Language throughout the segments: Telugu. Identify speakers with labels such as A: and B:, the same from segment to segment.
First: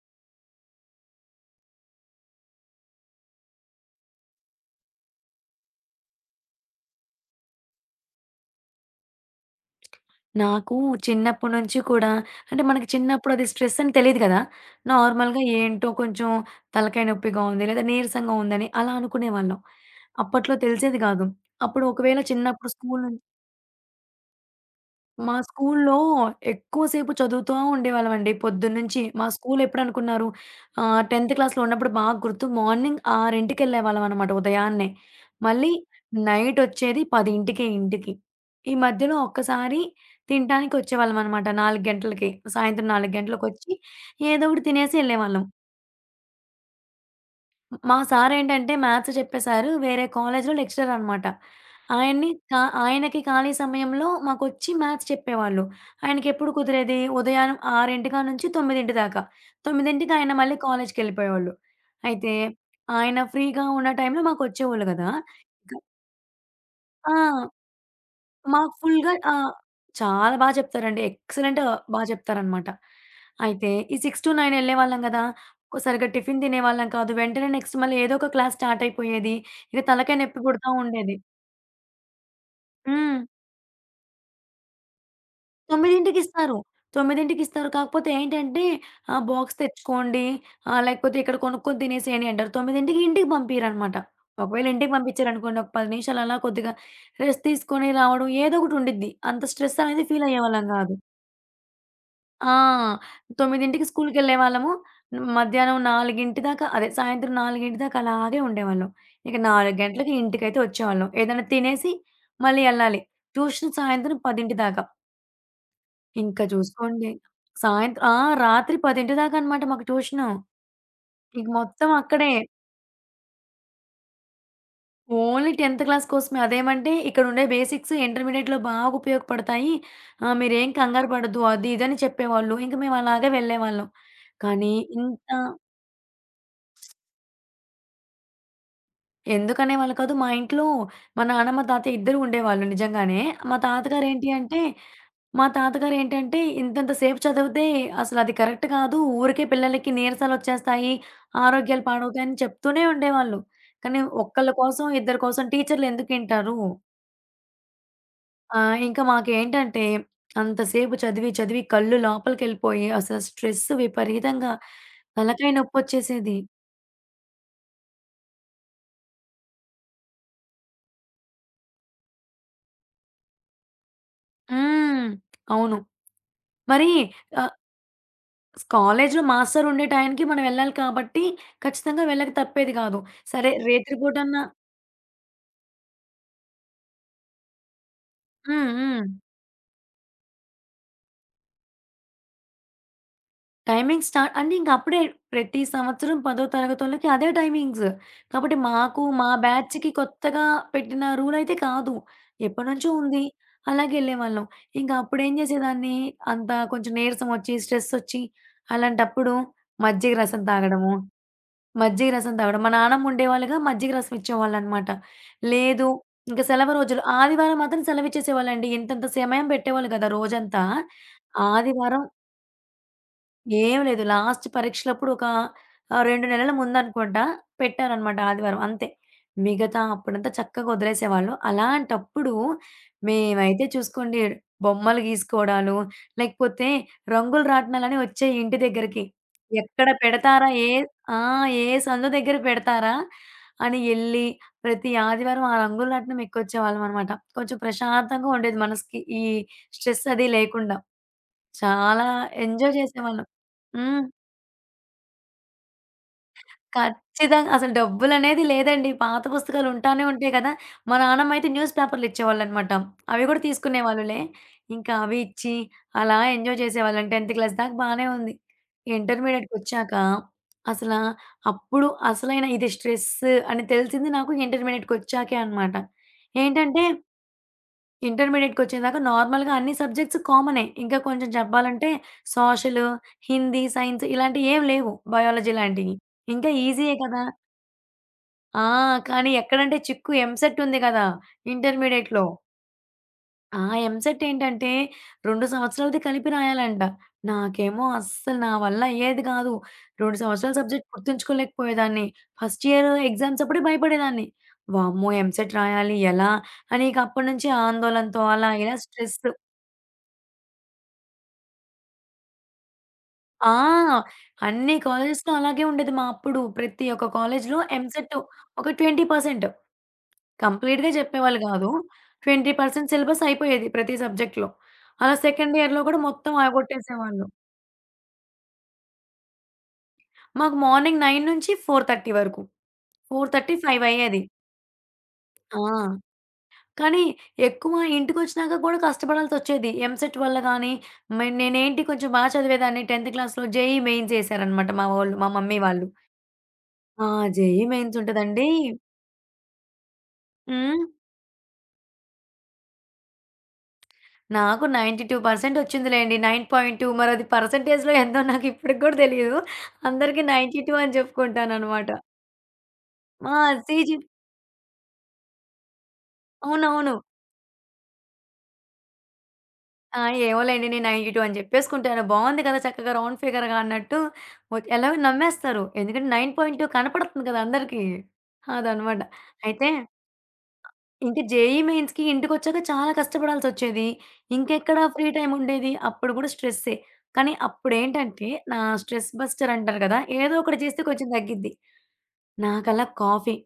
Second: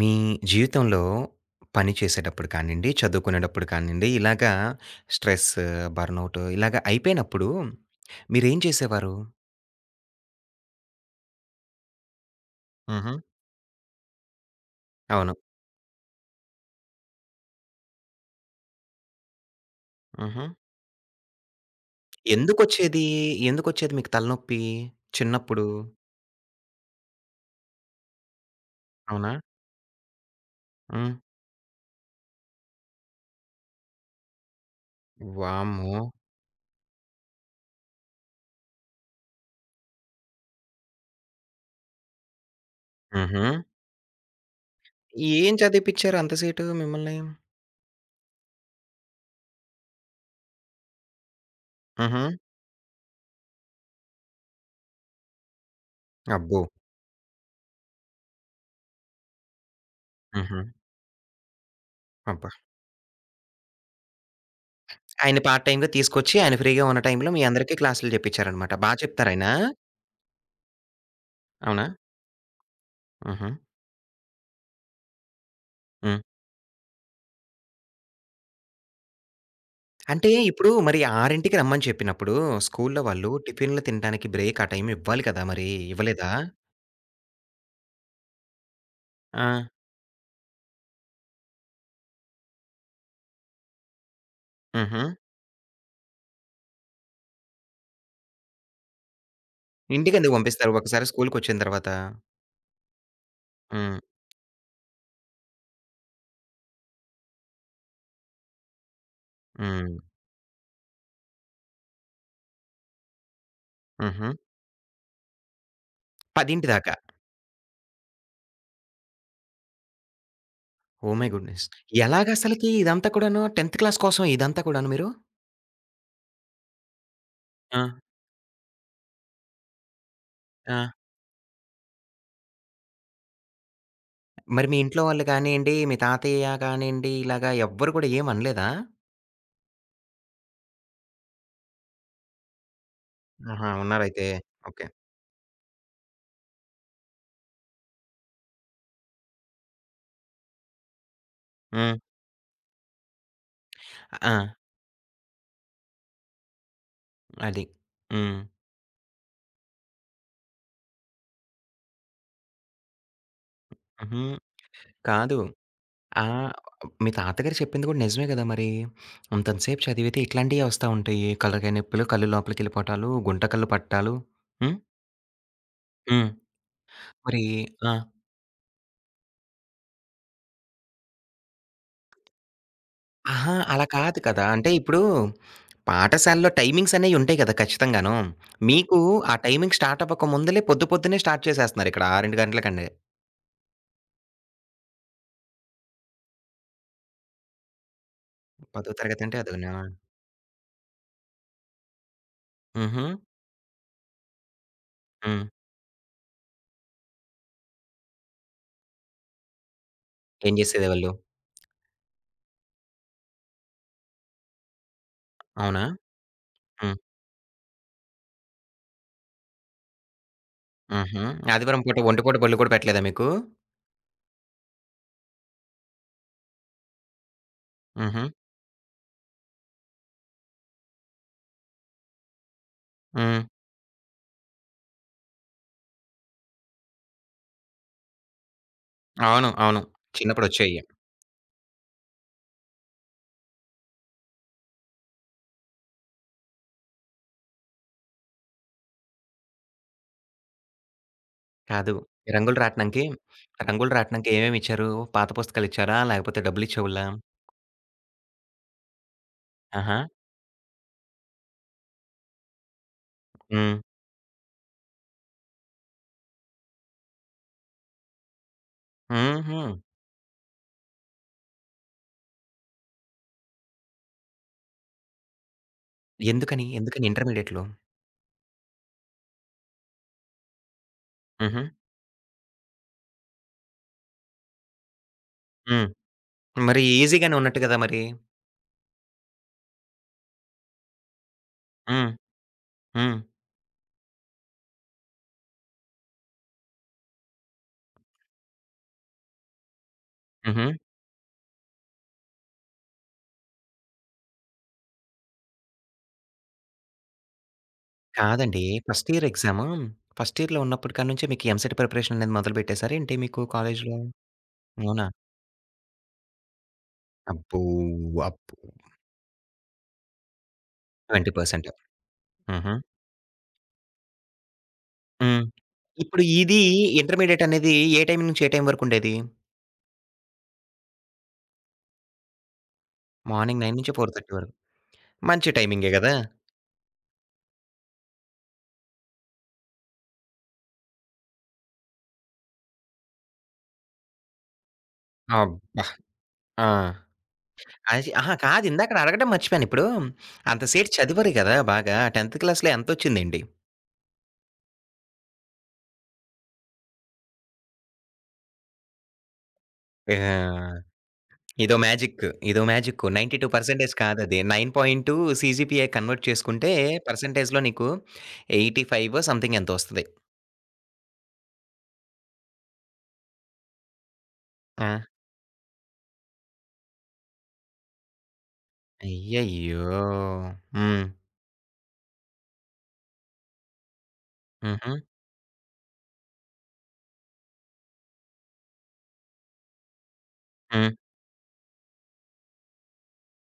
A: మీ జీవితంలో పని చేసేటప్పుడు కానియండి, చదువుకునేటప్పుడు కానియండి ఇలాగా స్ట్రెస్, బర్నౌటూ ఇలాగ అయిపోయినప్పుడూ మీరేం చేసేవారు?
B: నాకు చిన్నప్పుడి నుంచి కూడా అంటే మనకు
A: హుహు.
B: చిన్నప్పుడు అది స్ట్రెస్సని తెలీదు గదా!
A: అవును.
B: నార్మల్‌గా ఏంటో కొంచెం తలకాయ నొప్పిగా ఉంది. లేదా నీరసంగా ఉందని అలా అనుకునేవాళ్ళం.
A: హుహు.
B: అప్పట్లో తెలిసేది గాదు. అప్పుడు ఒకవేళ చిన్నప్పుడు స్కూలు
A: ఎందుకొచ్చేదీ?
B: నుం
A: ఎందుకొచ్చేది మీకు తలనొప్పి?
B: మా
A: చిన్నప్పుడు?
B: స్కూల్లో ఎక్కువసేపు చదువుతా ఉండేవాళ్ళమండి పొద్దున్నించి. మా
A: అవునా?
B: స్కూలెప్పుడనుకున్నారు ఆహ్,
A: హ్మ్.
B: 10థ్ క్లాస్‌లో ఉన్నప్పుడు బాగా గుర్తు మార్నింగ్ 6కి యెళ్ళేవాళ్ళంనమాట ఉదయాన్నే. మళ్ళీ
A: వామ్మో!
B: నైటొచ్చేది 10కే ఇంటికి. ఈ మధ్యలో ఒక్కసారి తింటానికి వచ్చేవాళ్ళమనమాట, 4 గంటలకి. సాయంత్రం 4
A: హుహు.
B: గంటలకొచ్చి ఏదో ఒకటి తినేసి యెళ్ళేవాళ్ళం.
A: ఏం చదివిపిచ్చారు అంత సేటు మిమ్మల్ని?
B: హ్మ్. మా సారేంటంటే మ్యాథ్స్ చెప్పే సారు వేరే కాలేజీలో లెక్చరనమాట. ఆయన్ని
A: హుహు.
B: ఖా ఆయనకి ఖాళీ సమయంలో మాకొచ్చి మ్యాథ్స్ చెప్పేవాళ్ళు. ఆయనకెప్పుడు
A: అబ్బో!
B: కుదిరేది? ఉదయాన 6 కాడ్నుంచి, 9 దాకా 9కి ఆయన మళ్ళీ
A: హుహు.
B: కాలేజ్‌కెళ్ళిపోయేవాళ్ళు. అయితే,
A: అబ్బా!
B: ఆయన ఫ్రీగా ఉన్న టైంలో మాకొచ్చేవోళ్ళు గదా!
A: ఆయన్ని పార్ట్
B: క
A: టైమ్‌గా తీసుకొచ్చి ఆయన ఫ్రీగా ఉన్న
B: ఆ!
A: టైంలో మీ అందరికీ క్లాసులు
B: మాకు
A: చెప్పించారనమాట. బా
B: ఫుల్‌గా ఆ!
A: చెప్తారాయనా?
B: చాలా బా జెప్తారండి. ఎక్సలెంట్
A: అవునా?
B: బా జెప్తారనమాట.
A: హుహు.
B: అయితే ఈ 6-9 యెళ్ళేవాళ్ళం గదా! ఒక సరిగ్గా
A: హ్మ్.
B: టిఫిన్ తినేవాళ్ళం కాదు. వెంటనే నెక్స్ట్ మళ్ళీ ఏదో ఒక క్లాస్ స్టార్టయిపోయేది. ఇగ తలకాయ
A: అంటే
B: నెప్పి పుడుతా
A: ఇప్పుడు మరి
B: ఉండేది.
A: 6కి రమ్మని చెప్పినప్పుడు స్కూల్లో
B: హ్మ్.
A: వాళ్ళు టిఫినులు తింటానికి బ్రేక్ ఆ టైం ఇవ్వాలి కదా! మరి
B: 9కి
A: ఇవ్వలేదా?
B: ఇస్తారు. 9కి ఇస్తారు. కాకపోతే ఏంటంటే ఆహ్, బాక్స్
A: ఆ!
B: తెచ్చుకోండి ఆహ్, లేకపోతే ఇక్కడ కొనుక్కొని తినేసేయండి అంటారు. 9కి ఇంటికి పంపియరనమాట. ఒకవేళ ఇంటికి
A: హుహు.
B: పంపిచ్చారనుకోండి ఒక 10 నిమిషాలు అలా కొద్దిగా రెస్ట్ తీసుకొని రావడం ఏదో ఒకటుండిద్ది. అంత స్ట్రెస్సనేది
A: ఇంటికెందుకు
B: ఫీలయ్యేవాళ్ళం
A: పంపిస్తారు
B: గాదు.
A: ఒక్కసారి స్కూలుకొచ్చిన తర్వాత?
B: ఆ! 9కి
A: హ్మ్.
B: స్కూలుకెళ్ళేవాళ్ళము. మధ్యాహ్నం 4 దాకా అదే సాయంత్రం 4 దాకా అలాగే ఉండేవాళ్ళం. ఇక 4
A: హ్మ్.
B: గంటలకి ఇంటికైతే వచ్చేవాళ్ళం. ఏదన్నా తినేసి మళ్ళీ యెళ్ళాలి. ట్యూషన్ సాయంత్రం
A: హుహు.
B: 10 దాకా. ఇంక
A: 10 దాకా.
B: జూసుకోండి, సాయంత్ర ఆ! రాత్రి 10 దాకా అనమాట మాకు ట్యూషను.
A: ఓహ్ మై
B: ఇక
A: గుడ్‌నెస్.
B: మొత్తం అక్కడే.
A: ఎలాగసలకి ఇదంతా కూడాను 10థ్ క్లాస్ కోసమా ఇదంతా కూడాను మీరు?
B: ఓన్లీ 10థ్ క్లాస్ కోసమే. అదేమంటే ఇక్కడుండే బేసిక్స్
A: ఆ!
B: ఇంటర్మీడియేట్‌లో బాగా ఉపయోగపడతాయి. ఆహ్, మీరేం
A: ఆ!
B: కంగారుపడద్దు అది, ఇదిని చెప్పేవాళ్ళు. ఇంక మేము అలాగే వెళ్ళేవాళ్ళం.
A: మరి
B: కానీ
A: మీ ఇంట్లో వాళ్ళు
B: ఇంత
A: కానియండి, మీ తాతయ్య కానియండి ఇలాగ ఎవ్వరు కూడా ఏం అనలేదా?
B: ఎందుకనేవాళ్ళు కాదు. మా ఇంట్లో మా నాన్నమ్మ, తాతయ ఇద్దరూ ఉండేవాళ్ళు నిజంగానే. మా
A: ఆహా!
B: తాతగారు
A: ఉన్నారైతే.
B: ఏంటి అంటే
A: ఓకే.
B: మా తాతగారు ఏంటంటే, ఇంతంత సేపు చదివితే, అసలు అది కరెక్ట్ కాదు. ఊరికే పిల్లలకి నీరసలొచ్చేస్తాయి. ఆరోగ్యాలు
A: హ్మ్.
B: పాడవుతాయని చెప్తూనే ఉండేవాళ్ళు. కానీ
A: అ ఆ!
B: ఒక్కళ్ళ కోసం, ఇద్దరి కోసం టీచర్లు ఎందుకింటారు?
A: అది. హ్మ్.
B: ఆ! ఇంకా మాకేంటంటే, అంతసేపు చదివి, చదివి కళ్ళు లోపలికెళ్ళిపోయి అసలు స్ట్రెస్
A: ఉహూ.
B: విపరీతంగా,
A: కాదు
B: తలకాయ
A: ఆ!
B: నొప్పొచ్చేసేది.
A: మీ తాతగారు చెప్పింది కూడా నిజమే గదా మరి! అంతంత సేపు చదివితే ఇట్లాంటియే ఒస్తా ఉంటాయి. కళ్ళ కయినొప్పులు, కళ్ళు లోపలికి ఎళ్ళిపోవటాలు, గుంట కళ్ళు పట్టాలు. హ్మ్.
B: హ్మ్. అవును.
A: హ్మ్.
B: మరి
A: మరి
B: ఆహ్
A: ఆ!
B: కాలేజీ‌లో మాస్టరు ఉండే టైంకి మనం ఎళ్ళాలి కాబట్టి, ఖచ్చితంగా వెళ్ళక తప్పేది కాదు. సరే
A: అహా! అలా కాదు
B: రేత్రిపూటన్నా
A: కదా! అంటే ఇప్పుడు, పాఠశాలలో టైమింగ్సనేయుంటాయి కదా! ఖచ్చితంగాను.
B: హ్మ్.
A: మీకు
B: హ్మ్.
A: ఆ టైమింగ్ స్టార్టవ్వక ముుందులే పొద్దు పొద్దున్నే స్టార్ట్ చేసేస్తున్నారిక్కడ. ఆరెండు గంటలకండే.
B: టైమింగ్ స్టా అంటే ఇంకప్పుడే ప్రతి సంవత్సరం పదో తరగతొళ్ళకి అదే టైమింగ్స్. కాబట్టి,
A: పదో
B: మాకు
A: తరగతి
B: మా
A: అంటే అదోనా
B: బ్యాచ్‌కి కొత్తగా పెట్టిన రూలయితే కాదు. ఎప్పడినుంచో
A: హుహు.
B: ఉంది. అలాగేళ్ళే వాళ్ళం. ఇంక అప్పుడేం
A: హ్మ్.
B: జేసేదాన్ని, అంత కొంచెం నీరసం ఒచ్చి, స్ట్రెస్ ఒచ్చి, అలాంటప్పుడు మజ్జిగ రసం
A: ఏం
B: తాగడము.
A: జేసేదేవాళ్ళు?
B: మజ్జిగ రసం తగడం. మా నాన్నమ్మ ఉండేవాళ్ళుగా. మజ్జిగ రసం ఇచ్చేవాళ్ళనమాట.
A: అవునా?
B: లేదు ఇంక సెలవు
A: హ్మ్.
B: రోజులు, ఆదివారం మాత్రం సెలవిచ్చేసేవాళ్ళండి. ఇంతంత సమయం పెట్టేవాళ్ళు గద రోజంతా.
A: హుహు. ఆదివారం పూట
B: ఆదివారం
A: ఒంటిపూట బళ్ళు కూడా పెట్టలేదా మీకు?
B: ఏం లేదు. లాస్ట్ పరీక్షలప్పుడు ఒక ఆహ్, 2 నెలలు ముందనుకోంట, పెట్టారనమాట
A: హుహు.
B: ఆదివారం అంతే. మిగతా అప్పుడంతా చక్కగా ఒదిలేసేవాళ్ళు. అలాంటప్పుడు
A: హ్మ్.
B: మేమైతే చూసుకోండి బొమ్మలు గీసుకోడాలు, లేకపోతే రంగులు రాట్నాలని ఒచ్చేయి ఇంటి దెగ్గరికి.
A: అవును. అవును.
B: ఎక్కడ పెడతారా? ఏ
A: చిన్నప్పుడొచ్చేయ్యి.
B: ఆ! ఏ సండు దెగ్గర పెడతారా? అని ఎళ్ళి ప్రతి ఆదివారం ఆ రంగులు రాట్నం ఎక్కొచ్చేవాళ్ళమనమాట. కొంచెం ప్రశాంతంగా ఉండేది మనసుకి ఈ స్ట్రెస్ అది లేకుండా.
A: కాదు.
B: చాలా
A: ఈ రంగులు
B: ఎంజాయ్
A: రాట్నంకి,
B: చేసేవాళ్ళం.
A: రంగులు
B: హ్మ్.
A: రాట్నంకి ఏవేం ఇచ్చారు? పాత పుస్తకాలిచ్చారా? లాకపోతే డబ్బులిచ్చేవొళ్ళా?
B: ఖచ్చితంగా అసలు డబ్బులునేది లేదండి. పాత పుస్తకాలుంటానే
A: ఆహా!
B: ఉంటయి గదా! మా నాన్నమ్మయితే న్యూస్ పేపర్‌లిచ్చేవాళ్ళనమాట. అవి గూడా
A: హ్మ్.
B: తీసుకునేవాళ్ళులే. ఇంకా అవి ఇచ్చి, అలా ఎంజాయ్ చేసేవాళ్ళం. 10థ్ క్లాస్ దాకా బానే ఉంది.
A: హుహు.
B: ఇంటర్మీడియేట్‌కొచ్చాక. అసలా అప్పుడు అసలైనా ఇది స్ట్రెస్ అని తెలిసింది నాకు ఇంటర్మీడియట్‌కొచ్చాకే అనమాట.
A: ఎందుకని
B: ఏంటంటే
A: ఎందుకని ఇంటర్మీడియేట్‌లో?
B: ఇంటర్మీడియేట్‌కొచ్చేదాకా నార్మల్‌గా అన్ని సబ్జెక్ట్స్ కామనే. ఇంకా కొంచెం
A: హుహు.
B: జెప్పాలంటే సోషలు, హిందీ, సైన్స్ ఇలాంటియి ఏమి లేవు బయాలజీ
A: హ్మ్.
B: లాంటియి. ఇంక
A: మరీ
B: ఈజీయే కదా!
A: ఈజీగానే ఉన్నట్టు గదా మరి!
B: ఆ! కానీ ఎక్కడంటే చిక్కు ఎంసెట్ ఉంది కదా,
A: హ్మ్.
B: ఇంటర్మీడియేట్‌లో.
A: హ్మ్.
B: ఆ! ఎంసెటేంటంటే 2 సంవత్సరాలది కలిపి రాయాలంట. నాకేమో అస్సల నా వల్ల అయ్యేది కాదు. 2 సంవత్సరాల
A: హుహు.
B: సబ్జెక్ట్ గుర్తుంచుకోలేకపోయేదాన్ని. ఫస్ట్ ఇయర్ ఎగ్జామ్స్ అప్పుడే భయపడేదాన్ని. వామ్మో! ఎంసెట్ రాయాలి ఎలా? అనిక అప్పటి నుంచి ఆందోళనతో అలా
A: కాదండి.
B: ఇలా
A: ఫస్ట్
B: స్ట్రెస్.
A: ఇయరెగ్జాము, ఫస్ట్ ఇయర్‌లో ఉన్నప్పటి కానుంచే మీకు ఎంసెట్ ప్రిపరేషన్ అనేది మొదలుపెట్టేసారేంటి మీకు
B: ఆ!
A: కాలేజ్‌లో?
B: అన్ని
A: అవునా?
B: కాలేజెస్‌లో అలాగే ఉండేది మా అప్పుడు ప్రతి ఒక్క కాలేజ్‌లో
A: అబ్బో!
B: ఎంసెట్
A: వాప్.
B: ఒక 20%, కంప్లీట్‌గా
A: ట్వెంటీ
B: చెప్పేవాళ్ళు
A: పర్సెంట్,
B: కాదు. ట్వెంటీ
A: హుహు.
B: పర్సెంట్, సిలబస్ అయిపోయేది ప్రతి సబ్జెక్ట్‌లో. అలా
A: హ్మ్.
B: సెకండ్ ఇయర్‌లో కూడా
A: ఇప్పుడు
B: మొత్తం
A: ఇదీ
B: ఆగొట్టేసేవాళ్ళు.
A: ఇంటర్మీడియేటనేది ఏ టైం నుంచి ఏ టైం వరకు ఉండేది?
B: మాకు మార్నింగ్ 9 నుంచి 4:30 వరకు. ఫోర్ థర్టీ
A: మార్నింగ్ 9
B: ఫైవ్
A: నుంచి ఫోర్
B: అయ్యేది.
A: థర్టీ వరకు. మంచి
B: ఆ!
A: టైమింగే గదా!
B: కానీ ఎక్కువ ఇంటికొచ్చినాక కూడా కష్టపడాల్సొచ్చేది. ఎంసెట్ వల్లగానీ మే నేనేంటి కొంచెం బా చదివేదాన్ని 10థ్ క్లాస్‌లో జేఈఈ మెయిన్సేఏసారనమాట మా ఓళ్ళు, మా
A: అబ్బ!
B: మమ్మీ వాళ్ళు.
A: ఆ!
B: ఆ! జెఈఈ
A: ఆచి అహా!
B: మెయిన్సుంటదండి.
A: కాదు ఇందాకడ అడగడం మర్చిపోయానిప్పుడు
B: హ్మ్.
A: అంతసేపు చదివారు గదా! బాగా 10థ్ క్లాస్‌లో ఎంతొచ్చిందేంటి?
B: నాకు 92 పర్సంట్ ఒచ్చిందిలెండి 9.2 మరది పర్సంటేజ్‌లో ఎంతో నాకు ఇప్పుడికి గూడా తెలీదు.
A: ఆ!
B: అందరికి 92 అని
A: ఇదో
B: జెప్పుకుంటాననమాట.
A: మ్యాజిక్, ఇదో మ్యాజిక్కు.
B: ఆ!
A: 92 పర్సంటేజ్
B: సీజీ
A: కాదది. 9.2 సీజీపీఏ కన్వర్ట్ చేసుకుంటే
B: అవునవును.
A: పర్సంటేజ్‌లో నీకు ఎయిటీ ఫైవో సంథింగ్ ఎంతో
B: ఆ!
A: వస్తది.
B: ఏమోలెండి. నేను 92 అని జెప్పేసుకుంటాను. బావుంది గదా! చక్కగా రౌండ్ ఫిగర్‌గా అన్నట్టు వ ఎలాగో
A: ఆ!
B: నమ్మేస్తారు. ఎందుకంటే, 9.2 కనపడుతుంది కదా! అందరికీ. అదనమాట. అయితే
A: అయ్యయ్యో! హ్మ్.
B: ఇంకీ జేఈఈ మెయిన్స్‌కి ఇంటికొచ్చాక చాలా కష్టపడాల్సొచ్చేది. ఇంకెక్కడ
A: హుహు.
B: ఫ్రీ టైమ్ ఉండేది అప్పుడు గూడా స్ట్రెస్సే. కానీ, అప్పుడేంటంటే నా స్ట్రెస్ బస్టర్ అంటారు గదా! ఏదో ఒకటి జేస్తే
A: హ్మ్.
B: కొంచెం తగ్గిద్ది. నాకలా కాఫీ.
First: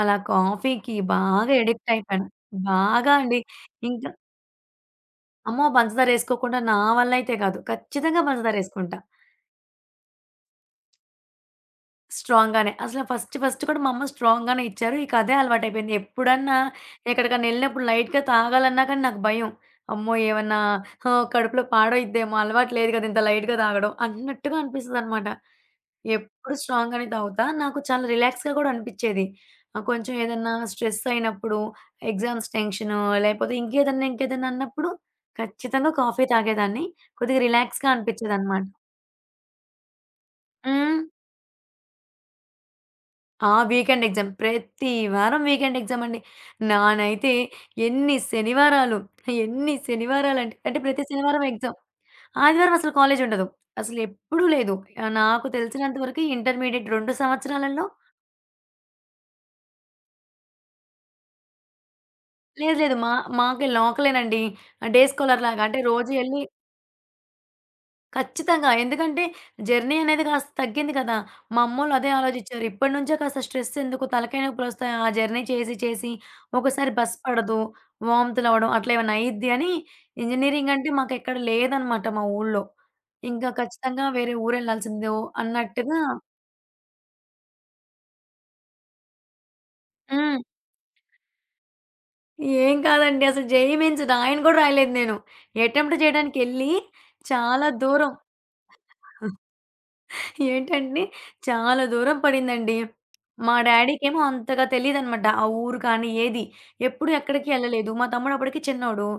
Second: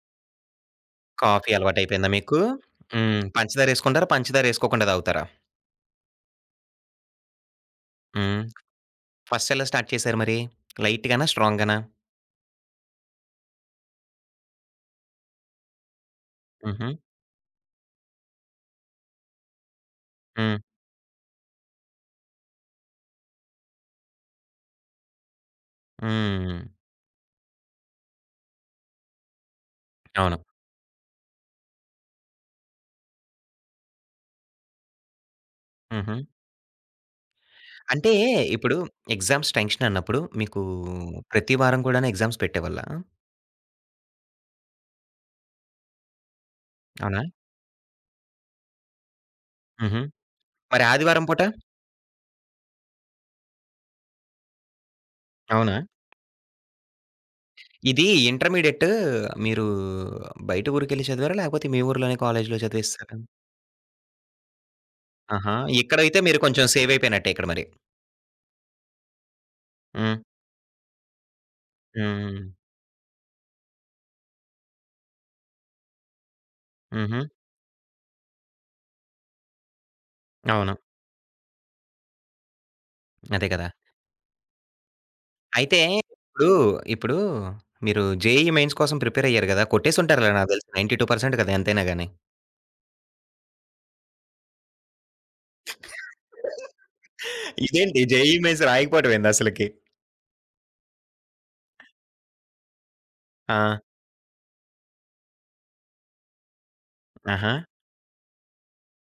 B: అలా కాఫీకి
A: కాఫీ
B: బాగా అడిక్ట్
A: అలవాటయిపోయిందా
B: అయిపోయాను.
A: మీకు?
B: బాగా
A: హ్మ్.
B: అండి.
A: పంచదారేసుకుంటారా?
B: ఇంకా
A: పంచదార ఏసుకోకుండా తాగుతారా?
B: అమ్మో! పంచదారేసుకోకుండా నా వల్లయితే గాదు. ఖచ్చితంగా
A: హ్మ్.
B: పంచదారేసుకుంటా.
A: ఫస్ట్ ఎలా స్టార్ట్ చేశారు మరి? లైట్‌ గానా? స్ట్రాంగ్‌ గానా?
B: స్ట్రాంగ్ గానే. అసలు ఫస్ట్ ఫస్ట్ కూడా మా అమ్మ స్ట్రాంగ్‌ గానే ఇచ్చారు. ఇక అదే అలవాటయిపోయింది. ఎప్పుడన్నా
A: హుహు.
B: ఎక్కడికన్నా ఎళ్ళినప్పుడు లైట్‌గా తాగాలన్నా కానీ నాకు భయం. అమ్మో! ఏవన్నా
A: హ్మ్.
B: ఆహ్, కడుపులో పాడయిద్దేమో అలవాటు లేదు గదా! ఇంత లైట్‌గా తాగడం అన్నట్టుగా అనిపిస్తదనమాట. ఎప్పుడు
A: హ్మ్.
B: స్ట్రాంగ్ గానే తాగుతా. నాకు చాలా రిలాక్స్‌గా గూడా అనిపిచ్చేది. ఆహ్, కొంచెం
A: అవును.
B: ఏదన్నా స్ట్రెస్ అయినప్పుడు, ఎగ్జామ్స్ టెన్షను, లేపోతే ఇంకేదన్నా ఇంకేదన్నా అన్నప్పుడు ఖచ్చితంగా
A: హుహు.
B: కాఫీ తాగేదాన్ని. కొద్దిగా రిలాక్స్‌గా
A: అంటే,
B: అనిపిచ్చేదనమాట.
A: ఇప్పుడు ఎగ్జామ్స్ టెన్షన్ అన్నప్పుడు మీకూ
B: హ్మ్.
A: ప్రతి వారం గూడాను ఎగ్జామ్స్ పెట్టేవాళ్ళా?
B: ఆ! Weekend exam. ప్రతి వారం వీకెండ్ ఎగ్జామ్ అండి.
A: అవునా?
B: నానైతే ఎన్ని శనివారాలు, ఎన్ని
A: హుహు.
B: శనివారాలంటే
A: మరి
B: ప్రతి
A: ఆదివారం పూట?
B: శనివారం ఎగ్జామ్. ఆదివారం అసలు కాలేజుండదు. అసలు ఎప్పుడూ లేదు. ఆ! నాకు
A: అవునా?
B: తెలిసినంతవరకు ఇంటర్మీడియేట్ 2 సంవత్సరాలలో
A: ఇది ఇంటర్మీడియట్ మీరు బయట ఊరికెళ్లి చదివారా? లాకపోతే మీ ఊర్లోనే కాలేజీలో
B: లేదు. లేదు. మా
A: చదివేసారా?
B: మాకే లోకలే అండి. ఆహ్, డే
A: ఆహా!
B: స్కాలర్స్‌లాగా అంటే రోజు
A: ఇక్కడైతే మీరు
B: ఎళ్లి
A: కొంచెం సేవయిపోయినట్టే ఇక్కడ మరి.
B: ఖచ్చితంగా. ఎందుకంటే, జర్నీ అనేది
A: హ్మ్.
B: కాస్త తగ్గింది కదా! మా అమ్మోళ్లు అదే
A: హ్మ్.
B: ఆలోచిచ్చారు. ఇప్పటినుంచే కాస్త స్ట్రెసెందుకు తలకాయనొప్పులొస్తాయి. ఆ జర్నీ చేసి చేసి. ఒకసారి బస్
A: హుహు.
B: పడదు. వాంతులవడం. అట్లేమన్నా అయిద్ది అని. ఇంజినీరింగ్
A: అవును.
B: అంటే, మాకెక్కడ లేదనమాట మా ఊళ్లో. ఇంగ
A: అదే కదా!
B: ఖచ్చితంగా వేరే ఊరెళ్లాల్సిందే. ఓ
A: అయితే
B: అన్నట్టుగా
A: ఇప్పుడు ఇప్పుడు మీరు జేఈఈ మెయిన్స్ కోసం ప్రిపేర్ అయ్యారు గదా! కొట్టేసుంటారులే
B: హ్మ్.
A: నాకు తెలిసి 92% గదా ఎంతైనా గానీ.
B: ఏం కాదండి. అసలు జేఈఈ మెయిన్స్ రాయను కూడా రాయలేదు నేను. ఎటెంప్ట్ జేయడానికెళ్లి, చాలా
A: ఇదేంటి
B: దూరం.
A: జేఈఈ మెయిన్స్ రాయకపోవడం ఏంది అసలకి?
B: ఏంటండీ, చాలా దూరం పడిందండి. మా
A: ఆ!
B: డాడీకేమో అంతగా తెలీదనమాట. ఆ ఊరు గానీ, ఏదీ. ఎప్పుడు ఎక్కడికి
A: ఆహా!
B: ఎళ్లలేదు. మా తమ్ముడు అప్పదడికి చిన్నోడు.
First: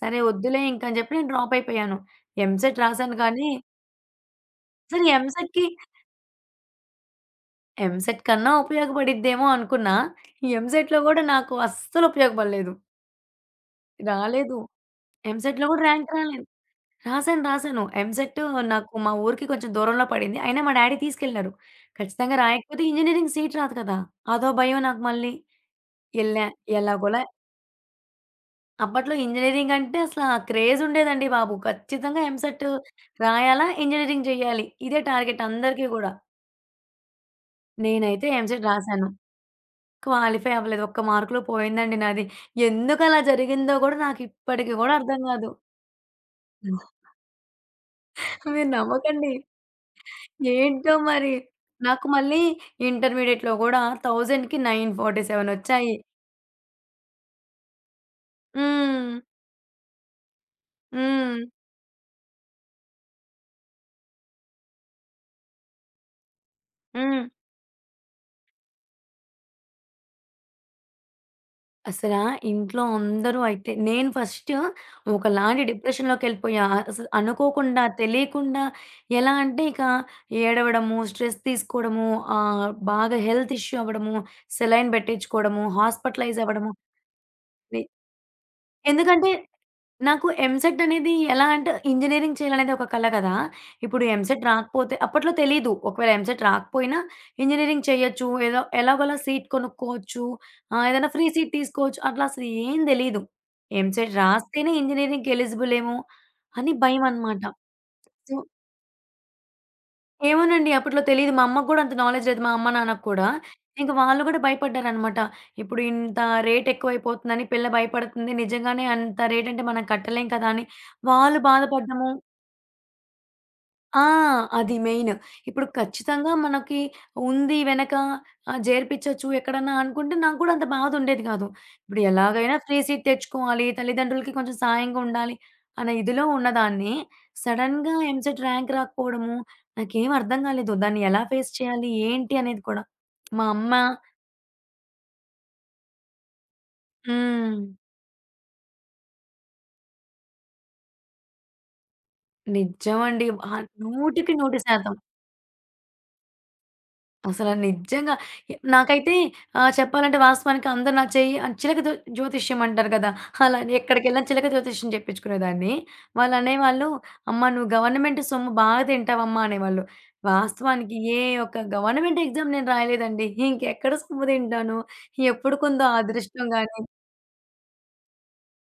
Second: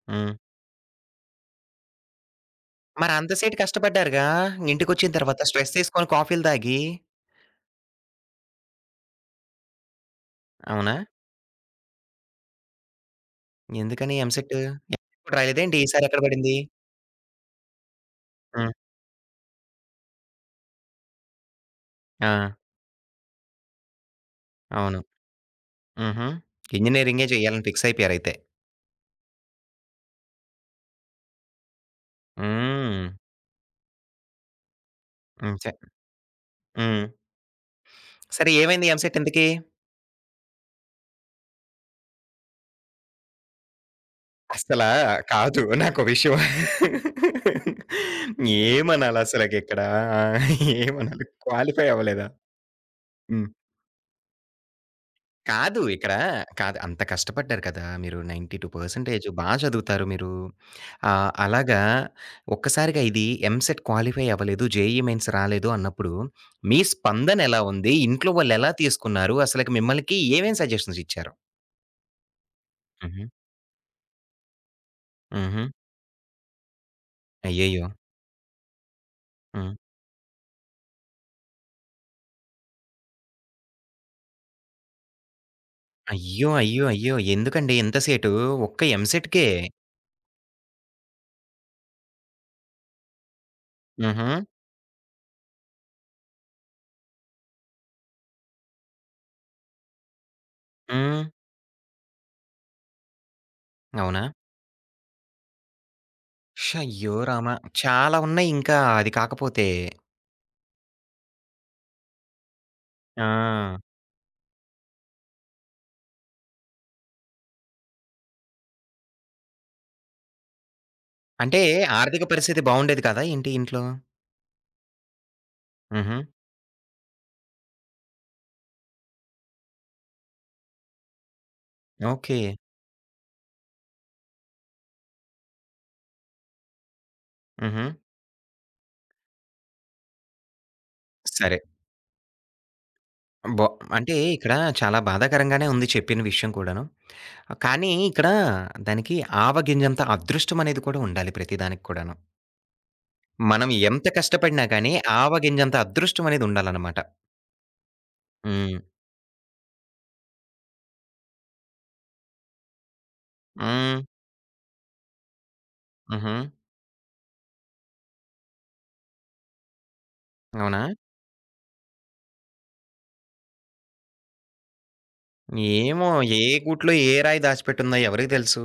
B: సరే,
A: ఆ!
B: ఒద్దులే ఇంక అని జెప్పి నేను డ్రాపయిపోయాను. ఎంసెట్
A: మరి
B: రాశాను కానీ
A: అంతసేటు కష్టపడ్డారుగా!
B: సరే,
A: ఇంటికొచ్చిన తర్వాత
B: ఎంసెట్‌కి
A: స్ట్రెసేసుకొని కాఫీలు తాగి.
B: ఎంసెట్ కన్నా ఉపయోగపడిద్దేమో అనుకున్నా.
A: అవునా?
B: ఎంసెట్‌లో గూడా నాకు అస్సలు ఉపయోగపడలేదు.
A: ఎందుకనీ ఎంసెట్
B: రాలేదు.
A: ఎప్పుడు రాయలేద
B: ఎంసెట్‌లో
A: ఏంటి?
B: కూడా
A: ఈసారి
B: ర్యాంక్
A: ఎక్కడ
B: రాలే.
A: పడింది?
B: రాశాను, రాశాను. ఎంసేట్
A: హ్మ్.
B: నాకు మా ఊరికి కొంచెం దూరంలో పడింది. అయినా మా డాడీ తీసుకెళ్లారు. ఖచ్చితంగా
A: ఆ!
B: రాయకపోతే ఇంజినీరింగ్ సీట్ రాదు కదా! అదో భయం
A: అవును.
B: నాకు మళ్లీ.
A: హుహు.
B: ఎల్లా, ఎలాగోల
A: ఇంజినీరింగే చేయాలని ఫిక్స్ అయిపోయారైతే.
B: అప్పట్లో ఇంజినీరింగ్ అంటే అసలే క్రేజ్ ఉండేదండి బాబు. ఖచ్చితంగా ఎంసెట్
A: హ్మ్.
B: రాయాల, ఇంజినీరింగ్ చేయాలి. ఇదే టార్గెట్
A: హ్మ్. చె
B: అందరికీ కూడా.
A: హ్మ్.
B: నేనైతే
A: సరే,
B: ఎంసెట్
A: ఏమైంది?
B: రాశాను.
A: ఎంసెట్ ఇంతకీ?
B: క్వాలిఫై అవ్వలేదు. ఒక్క మార్కులో పోయిందండి నాది. ఎందుకలా జరిగిందో కూడా నాకిప్పటికీ
A: అస్సలా
B: కూడా అర్థం కాదు.
A: కాదు. నాకో విషయం,
B: మీరు నవ్వకండి.
A: ఏమనాలసలకిక్కడ!
B: ఏంటో
A: ఏమనాలి?
B: మరి?
A: క్వాలిఫై
B: నాకు
A: అవ్వలేదా?
B: మళ్లీ
A: హ్మ్.
B: ఇంటర్మీడియట్‌లో కూడా 1000కి 947
A: కాదు,
B: వచ్చాయి.
A: ఇక్కడ కాదు. అంత కష్టపడ్డారు కదా! మీరు 92%
B: హ్మ్.
A: పర్సంటేజ్ బా చదువుతారు మీరు. ఆహ్,
B: హ్మ్.
A: అలాగా ఒక్కసారిగా ఇది ఎంసెట్ క్వాలిఫై అవ్వలేదు, జేఈఈ మెయిన్స్ రాలేదు అన్నప్పుడు మీ
B: హ్మ్.
A: స్పందన ఎలా ఉంది? ఇంట్లో వాళ్లు ఎలా తీసుకున్నారు? అసలకి మీకు ఏమేం సజెషన్స్ ఇచ్చారు?
B: అసల ఇంట్లో
A: హుహు.
B: అందరూ అయితే నేను ఫస్ట్ ఒకలాంటి
A: హుహు.
B: డిప్రెషన్‌లోకి వెళ్లిపోయా. అసలు అనుకోకుండా,
A: అయ్యయ్యో!
B: తెలియకుండా ఎలా అంటే
A: హ్మ్.
B: ఇక ఏడవడము, స్ట్రెస్ తీసుకోవడము, ఆహ్, బాగా హెల్త్ ఇష్యూ అవ్వడము, సెలైన్ పెట్టించుకోవడము, హాస్పిటలైజ్
A: అయ్యో!
B: అవ్వడము,
A: అయ్యో! అయ్యో! ఎందుకండి
B: ని
A: ఇంతసేటు ఒక్క
B: ఎందుకంటే
A: ఎంసెట్‌కే?
B: నాకు ఎంసెట్ అనేది ఎలా అంటే ఇంజినీరింగ్ చేయాలనేది ఒక కల కదా! ఇప్పుడు
A: హుహు.
B: ఎంసెట్ రాకపోతే అప్పట్లో తెలీదు. ఒకవేళ ఎంసెట్ రాకపోయినా, ఇంజినీరింగ్ చేయొచ్చు. ఏదో ఎలాగోలా సీట్ కొనుక్కోవచ్చు. ఆహ్, ఏదైనా ఫ్రీ
A: హ్మ్.
B: సీట్ తీసుకోవచ్చు. అట్లా అసలు ఏం తెలీదు. ఎంసెట్
A: అవునా?
B: రాస్తేనే ఇంజినీరింగ్‌కి ఎలిజిబుల్ ఏమో, అని
A: షయ్యో
B: భయమనమాట.
A: రామా! చాలా
B: సో
A: ఉన్నాయింకా అది కాకపోతే.
B: ఏమోనండి. అప్పట్లో తెలీదు. మా అమ్మకు కూడా అంత నాలెడ్జ్ లేదు. మా అమ్మ, నాన్నకి కూడా.
A: ఆ!
B: ఇంక వాళ్లు కూడా భయపడ్డారనమాట. ఇప్పుడింత రేట్ ఎక్కువైపోతుందని, పిల్ల భయపడుతుంది. నిజంగానే అంత రేట్ అంటే మనం కట్టలేం కదా! అని వాళ్లు
A: అంటే
B: బాధపడ్డము
A: ఆర్థిక పరిస్థితి బావుండేది కాదా ఏంటి ఇంట్లో?
B: ఆ! అది మెయిన్ ఇప్పుడు
A: హుహు.
B: ఖచ్చితంగా మనకి ఉంది వెనక ఆహ్, జేరిపించొచ్చు ఎక్కడన్నా అనుకుంటే నాకు కూడా అంత బాధ ఉండేది కాదు. ఇప్పుడు ఎలాగైనా
A: ఓకే.
B: ఫ్రీ సీట్ తెచ్చుకోవాలి. తల్లిదండ్రులకి కొంచెం సాయంగా ఉండాలి అన్న ఇదిలో ఉన్నదాన్ని,
A: హుహు.
B: సడన్‌గా ఎంసెట్ ర్యాంక్ రాకపోవడము, నాకేమీ అర్థం కాలేదు. దాన్ని ఎలా ఫేస్
A: సరే.
B: చేయాలి? ఏంటి అనేది కూడా. మా
A: బో
B: అమ్మ
A: అంటే ఇక్కడ చాలా బాధాకరంగానే ఉంది చెప్పిన విషయం కూడాను.
B: హ్మ్.
A: కానీ, ఇక్కడ దానికి ఆవగింజంత అదృష్టం అనేది కూడా ఉండాలి ప్రతిదానికి కూడాను.
B: నిజమండి. ఆ!
A: మనం ఎంత
B: నూటికి నూరు
A: కష్టపడినా కానీ,
B: శాతం.
A: ఆవగింజంత అదృష్టం అనేది ఉండాలన్నమాట.
B: అసలు ఆహ్, నిజంగా ఎ
A: హ్మ్.
B: నాకైతే ఆహ్, చెప్పాలంటే, వాస్తవానికి అందరూ నా చెయ్యి చిలక జో జ్యోతిష్యం అంటారు కదా! అలా
A: హ్మ్.
B: ఎక్కడికెళ్లినా చిలక జ్యోతిష్యం చెప్పించుకునే దాన్ని.
A: హుహు.
B: వాళ్లనేవాళ్లు, "అమ్మా, నువ్వు గవర్నమెంట్ సొమ్ము బాగా తింటావమ్మా" అనేవాళ్లు.
A: అవునా?
B: వాస్తవానికి ఏ ఒక్క గవర్నమెంట్ ఎగ్జామ్ నేను రాయలేదండి. ఇంకెక్కడ సొమ్ము తింటాను? ఎప్పుడుంటుందో
A: ఏమో! ఏ
B: అదృష్టం గానీ.
A: గూట్లో, ఏ రాయి దాచిపెట్టుందో, ఎవరికీ తెలుసు?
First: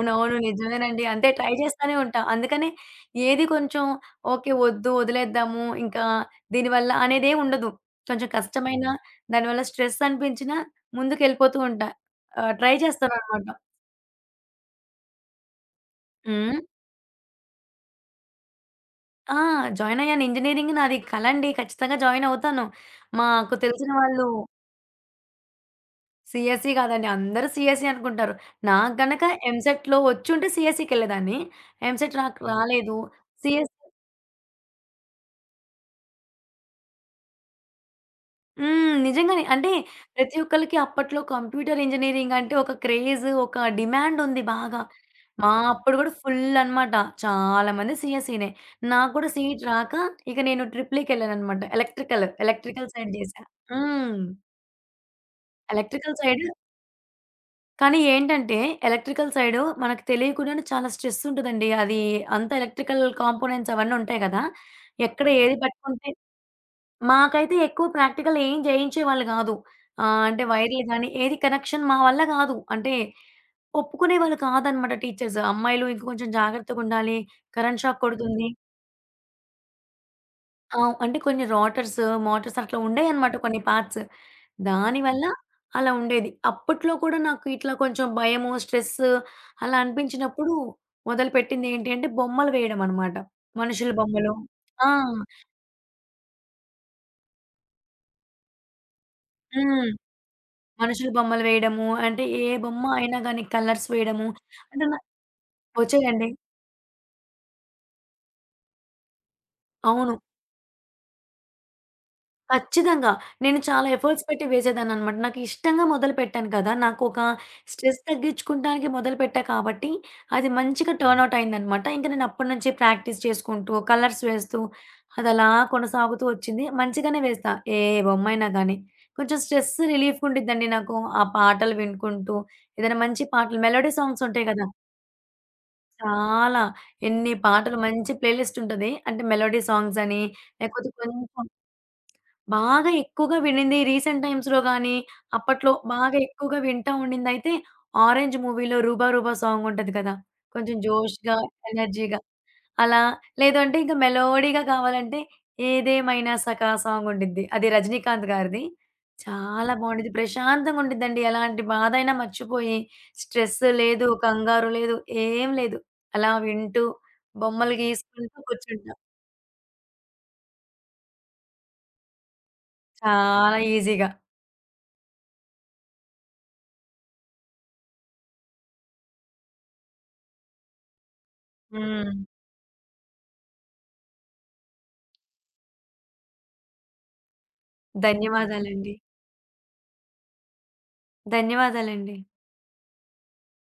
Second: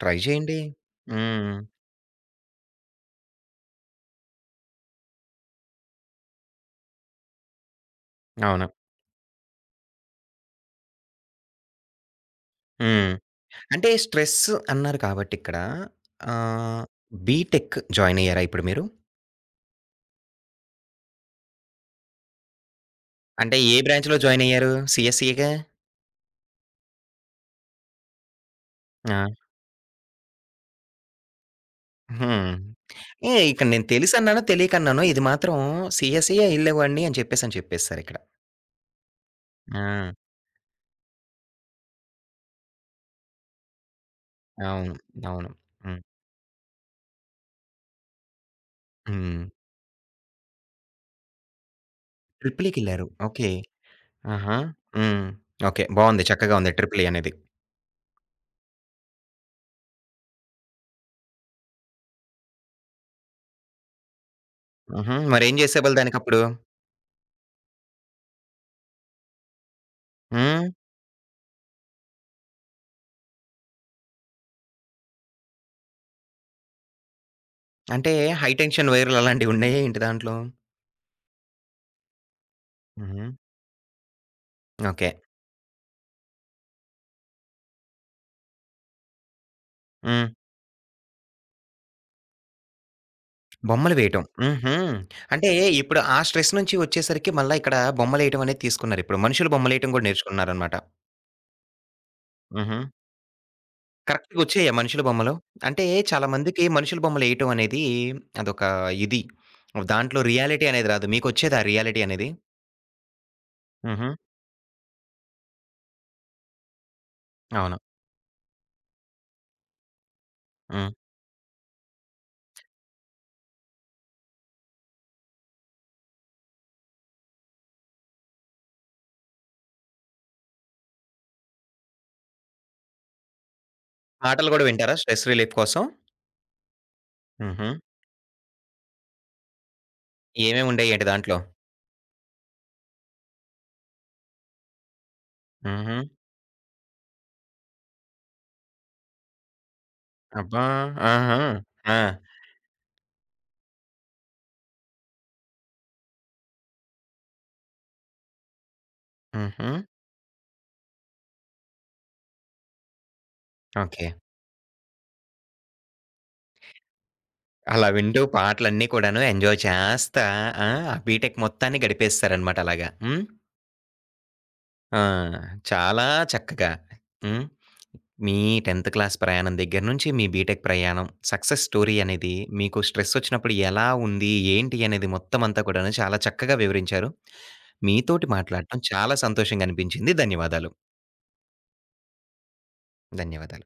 A: ట్రై చేయండి.
B: నిజమేనండి. అంతే ట్రై
A: హ్మ్.
B: చేస్తూనే ఉంటా. అందుకనే, ఏది కొంచెం ఓకే, వద్దు, వదిలేద్దాము. ఇంకా దీనివల్ల అనేదేమీ ఉండదు. కొంచెం
A: అవును.
B: కష్టమైన దానివల్ల స్ట్రెస్ అనిపించినా, ముందుకెళ్లిపోతూ ఉంటా. ఆహ్, ట్రై
A: హ్మ్.
B: చేస్తాననమాట.
A: అంటే స్ట్రెస్ అన్నారు కాబట్టి, ఇక్కడ
B: హ్మ్?
A: ఆహ్, బీటెక్ జాయిన్ అయ్యారా ఇప్పుడు మీరు?
B: ఆ! జాయిన్ అయ్యాను. ఇంజినీరింగ్ నాది కలండి. ఖచ్చితంగా జాయిన్ అవుతాను. మాకు
A: అంటే ఏ
B: తెలిసిన
A: బ్రాంచ్‌లో
B: వాళ్లు
A: జాయిన్ అయ్యారు? సీఎస్‌‌సిగా?
B: సీఎస్‌సీ కాదండి. అందరూ సీఎస్‌సీ అనుకుంటారు. నాకు గనక
A: ఆ!
B: ఎంసెట్‌లో వచ్చుంటే సీఎస్‌సీకేళ్లేదాన్ని. ఎంసెట్
A: హుహు.
B: రాక్ రాలేదు.
A: ఏ, ఇక్కడ నేను
B: సీఎస్‌సి
A: తెలిసి అన్నానో, తెలియక అన్నానో ఇది మాత్రం సీఎస్‌ఈ ఎల్లేవాడ్ని అని చెప్పేసి అని చెప్పేశారు ఇక్కడ.
B: హ్మ్. నిజంగానే అంటే
A: ఆ!
B: ప్రతి ఒక్కళ్లకి అప్పట్లో కంప్యూటర్ ఇంజినీరింగ్ అంటే ఒక క్రేజ్ ఒక డిమాండుంది బాగా.
A: అవును.
B: మా
A: అవును.
B: అప్పుడు
A: హ్మ్.
B: కూడా ఫుల్ అనమాట. చాలామంది సీఎస్‌‌సినే నా కూడా
A: హ్మ్.
B: సీట్ రాక ఇక నేను ట్రిపుల్‌ఈకి ఎళ్లాననమాట. ఎలక్ట్రికల్, ఎలక్ట్రికల్
A: ట్రిప్లీకెళ్లారు.
B: సైడ్ జేశా.
A: ఓకే.
B: హ్మ్.
A: ఆహా! హ్మ్. ఓకే.
B: ఎలక్ట్రికల్
A: బావుంది
B: సైడ్
A: చక్కగా ఉంది ట్రిపులీ అనేది.
B: కానీ ఏంటంటే ఎలక్ట్రికల్ సైడ్‌ మనకు తెలియక కూడానే చాలా స్ట్రెస్ ఉంటదండి. అది అంతా ఎలక్ట్రికల్ కాంపోనెంట్స్ అవన్నీ ఉంటాయి కదా!
A: హుహు!
B: ఎక్కడ
A: మరేం
B: ఏది
A: జేసావాళ్ళు
B: పట్టుకుంటే
A: దానికప్పుడు?
B: మాకైతే ఎక్కువ ప్రాక్టికలేం చేయించేవాళ్లు కాదు. ఆహ్, అంటే
A: హ్మ్.
B: వైర్లు గానీ, ఏదీ కనెక్షన్ మా వల్ల కాదు అంటే ఒప్పుకునేవాళ్లు కాదనమాట టీచర్స్ అమ్మాయిలు ఇంక కొంచెం జాగ్రత్తగా ఉండాలి. కరెంట్ షాక్
A: అంటే
B: కొడుతుంది.
A: హై టెన్షన్ వైర్లు అలాంటివి ఉన్నాయా ఏంటి దాంట్లో?
B: ఆ! అంటే కొన్ని రోటర్స్, మోటర్స్ అట్లా
A: హుహు.
B: ఉండేవన్నమాట. కొన్ని పార్ట్స్
A: ఓకే.
B: దానివల్ల అలా ఉండేది. అప్పట్లో కూడా నాకు ఇట్లా కొంచెం భయము, స్ట్రెస్ అలా
A: హ్మ్.
B: అనిపించినప్పుడు మొదలుపెట్టింది ఏంటి అంటే బొమ్మలు వేయడమనమాట. మనుషుల
A: బొమ్మలు వేయటం.
B: బొమ్మలు.
A: హుహు.
B: ఆ!
A: అంటే ఇప్పుడు ఆ స్ట్రెస్ నుంచి ఒచ్చేసరికి మళ్లీ ఇక్కడ బొమ్మలేయటం అనేది తీసుకున్నారు ఇప్పుడు. మనుషుల బొమ్మలు
B: హ్మ్.
A: వేయటం కూడా నేర్చుకుంటున్నారనమాట.
B: మనుషుల బొమ్మలు వేయడం. అంటే ఏ
A: హుహు.
B: బొమ్మ అయినా గానీ కలర్స్ వేయడం
A: కరెక్ట్‌గోచ్చాయా
B: అంటే
A: మనుషుల
B: నాకు
A: బొమ్మలు? అంటే
B: వచ్చేయండీ.
A: చాలామందికి మనుషుల బొమ్మలు ఏయటం అనేది అదొక ఇది.
B: అవును.
A: దాంట్లో రియాలిటీ అనేది రాదు. మీకొచ్చేదా రియాలిటీ అనేది?
B: ఖచ్చితంగా. నేను చాలా
A: హుహు.
B: ఎఫర్ట్స్ పెట్టి వేసేదాననమాట. నాకు ఇష్టంగా మొదలుపెట్టాను కదా! నాకొక
A: అవును.
B: స్ట్రెస్ తగ్గించుకోవడానికి మొదలుపెట్టా కాబట్టి అది
A: హ్మ్.
B: మంచిగా టర్న్‌అవుట్ అయిందనమాట. ఇంక నేను అప్పటినుంచి ప్రాక్టీస్ చేసుకుంటూ కలర్స్ వేస్తూ అదలా కొనసాగుతూ వచ్చింది. మంచిగానే వేస్తా. ఏ బొమ్మైనా గానీ. కొంచెం స్ట్రెస్ రిలీఫ్ ఉండేదండి నాకు. ఆ పాటలు వినుకుంటూ ఏదైనా మంచి పాటలు మెలోడీ సాంగ్స్ ఉంటాయి
A: పాటలు కూడా
B: కదా!
A: వింటారా స్ట్రెస్ రిలీఫ్ కోసం?
B: చాలా, ఎన్ని
A: హుహు.
B: పాటలు, మంచి ప్లేలిస్ట్ ఉంటది. అంటే మెలోడీ సాంగ్స్ అని, లేకపోతే
A: ఏమేముండేయి ఏంటి
B: కొంచెం
A: దాంట్లో?
B: బాగా ఎక్కువగా విన్నింది. రీసెంట్ టైమ్స్‌లో గానీ, అప్పట్లో
A: హుహు.
B: బాగా ఎక్కువగా వింటా ఉండిందయితే 'ఆరెంజ్' మూవీలో రూబా రూబా సాంగ్ ఉంటది కదా!
A: అబ్బా!
B: కొంచెం జోష్‌గా,
A: ఆహా! ఆ!
B: ఎనర్జీగా అలా. లేదు అంటే ఇంక మెలోడీగా కావాలంటే 'ఏదేమైనా సఖ' సాంగుండిది. అది 'రజనీకాంత్' గారిది. చాలా
A: హుహు!
B: బావుండేది. ప్రశాంతంగా ఉండేదండి. ఎలాంటి బాధయినా మర్చిపోయి, స్ట్రెస్ లేదు,
A: ఓకే.
B: కంగారు లేదు, ఏం లేదు. అలా వింటూ బొమ్మలు
A: అలా వింటూ
B: గీసుకుంటూ
A: పాటలన్నీ
B: కూర్చుంటా.
A: కూడాను ఎంజాయ్ చేస్తా ఆ బీటెక్ మొత్తాన్ని గడిపేస్తారనమాట అలాగా. హ్మ్.
B: చాలా ఈజీగా.
A: ఆ! చాలా చక్కగా హ్మ్. మీ 10థ్ క్లాస్ ప్రయాణం దగ్గర నుంచి, మీ బీటెక్ ప్రయాణం, సక్సెస్ స్టోరీ
B: హ్మ్.
A: అనేది, మీకు స్ట్రెస్ వచ్చినప్పుడు ఎలా ఉంది? ఏంటి? అనేది మొత్తమంతా కూడాను చాలా చక్కగా వివరించారు. మీతోటి మాట్లాడటం
B: ధన్యవాదాలండి.
A: చాలా సంతోషంగా అనిపించింది. ధన్యవాదాలు.
B: ధన్యవాదాలండి.
A: ధన్యవాదాలు.